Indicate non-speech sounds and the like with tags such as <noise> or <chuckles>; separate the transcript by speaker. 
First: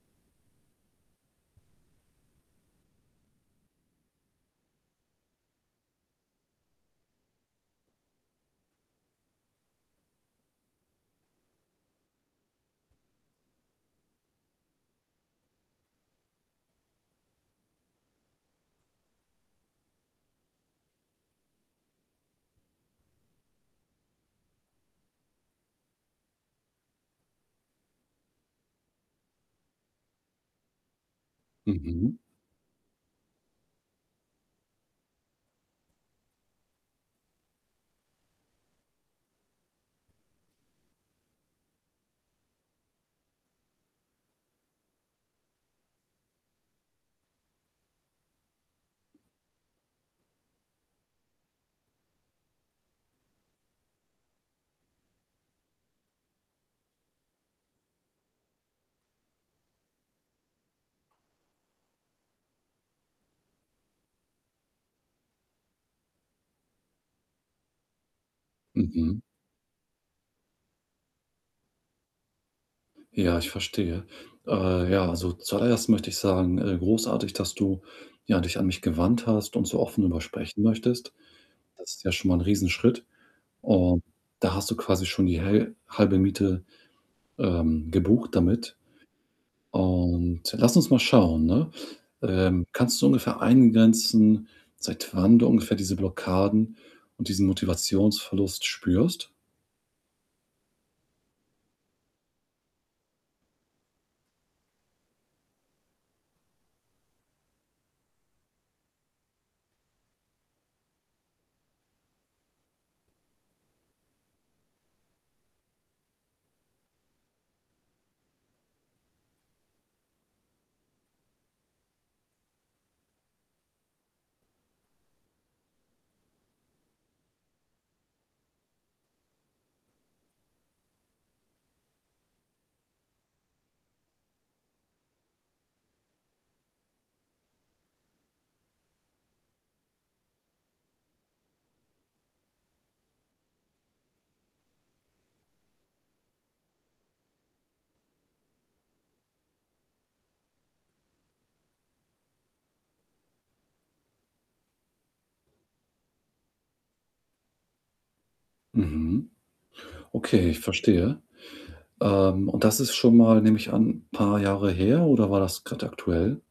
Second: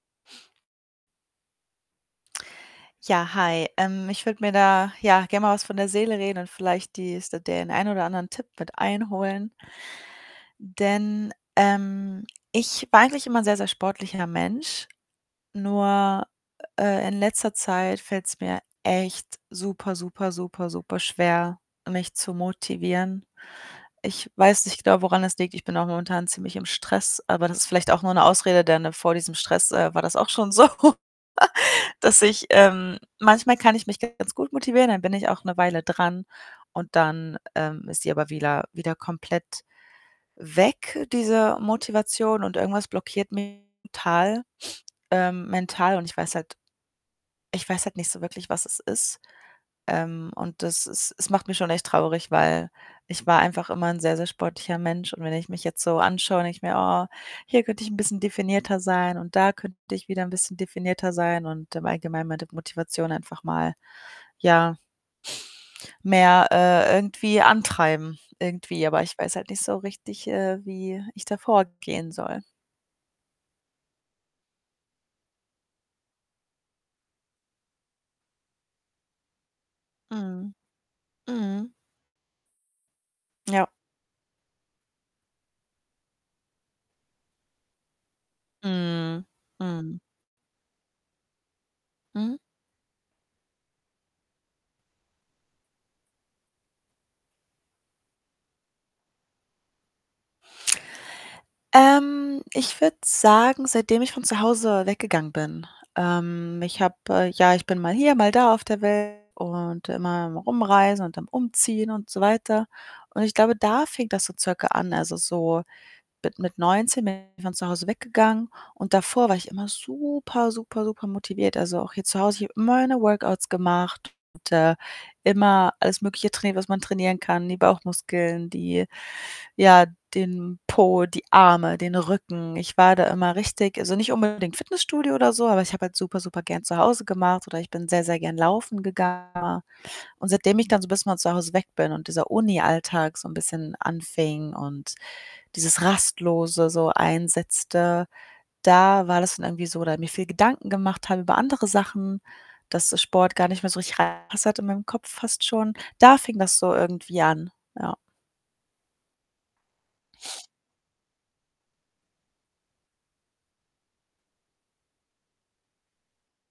Speaker 1: Ja, hi. Ähm, ich würde mir da, ja, gerne mal was von der Seele reden und vielleicht die s den ein oder anderen Tipp mit einholen denn, ähm, ich war eigentlich immer ein sehr, sehr sportlicher Mensch. Nur, äh, in letzter Zeit fällt's mir echt super super super superschwer, mich zu motivieren. Ich weiß nicht genau, woran das liegt. Ich bin auch momentan ziemlich im Stress, aber das ist vielleicht auch nur 'ne Ausrede, denn, ne, vor diesem Stress, äh, war das auch schon so, <chuckles>
Speaker 2: Mhm.
Speaker 1: dass ich ähm, manchmal kann ich mich ganz gut motivieren, dann bin ich auch 'ne Weile dran und dann, ähm, ist sie aber wieder wieder komplett weg, diese Motivation und irgendwas blockiert mich total, ähm, mental und ich weiß halt ich weiß halt nicht so wirklich, was es ist. Ähm, und das ist es macht mich schon echt traurig, weil ich war einfach immer 'n sehr, sehr sportlicher Mensch und wenn ich mich jetzt so anschaue, denke ich mir: „Oh, hier könnte ich 'n bisschen definierter sein und da könnte ich wieder 'n bisschen definierter sein“, und im Allgemeinen meine Motivation einfach mal, ja mehr, äh, irgendwie antreiben irgendwie. Aber ich
Speaker 2: Mhm.
Speaker 1: weiß halt nicht so richtig, äh, wie ich da vorgehen soll.
Speaker 2: Ja, ich verstehe. Äh, ja, also, zuallererst möchte ich sagen, äh, großartig, dass du, ja, dich an mich gewandt hast und so offen darüber
Speaker 1: Mhm.
Speaker 2: sprechen möchtest.
Speaker 1: Mhm.
Speaker 2: Das ist ja schon mal 'n Riesenschritt
Speaker 1: Ja.
Speaker 2: und da hast du quasi schon die häl halbe Miete, ähm, gebucht damit
Speaker 1: Mhm. Mhm.
Speaker 2: und lass uns mal schauen, ne?
Speaker 1: Mhm.
Speaker 2: Ähm, kannst du ungefähr eingrenzen, seit wann du ungefähr diese Blockaden und diesen Motivationsverlust spürst?
Speaker 1: Ähm, ich würde sagen, seitdem ich von zu Hause weggegangen bin. Ähm, ich habe ja, ich bin mal hier, mal da auf der Welt und immer am Rumreisen und dann am Umziehen und so weiter und ich glaube, da fing das so circa an. Also, so bi mit 19 bin ich von zu Hause weggegangen und davor war ich immer super super supermotiviert. Also, auch hier zu Hause, ich habe immer meine Workouts gemacht, und, äh, immer alles Mögliche trainiert, was man trainieren kann, die Bauchmuskeln, die ja, den Po, die Arme, den Rücken. Ich war da immer richtig also, nicht unbedingt Fitnessstudio oder so, aber ich habe halt super supergern zu Hause gemacht oder ich bin sehr, sehr gern laufen gegangen. Und seitdem ich dann so bisschen von zu Hause weg bin und dieser Unialltag so 'n bisschen anfing und dieses Rastlose so einsetzte, da war das dann irgendwie so oder mir viel Gedanken gemacht habe über andere Sachen, dass der Sport gar nicht mehr so richtig reingepasst hat in meinem Kopf fast schon. Da fing das so irgendwie an, ja.
Speaker 2: Mhm. Okay, ich verstehe. Ähm, und das ist schon mal, nehme ich an, paar Jahre her oder war das grad aktuell?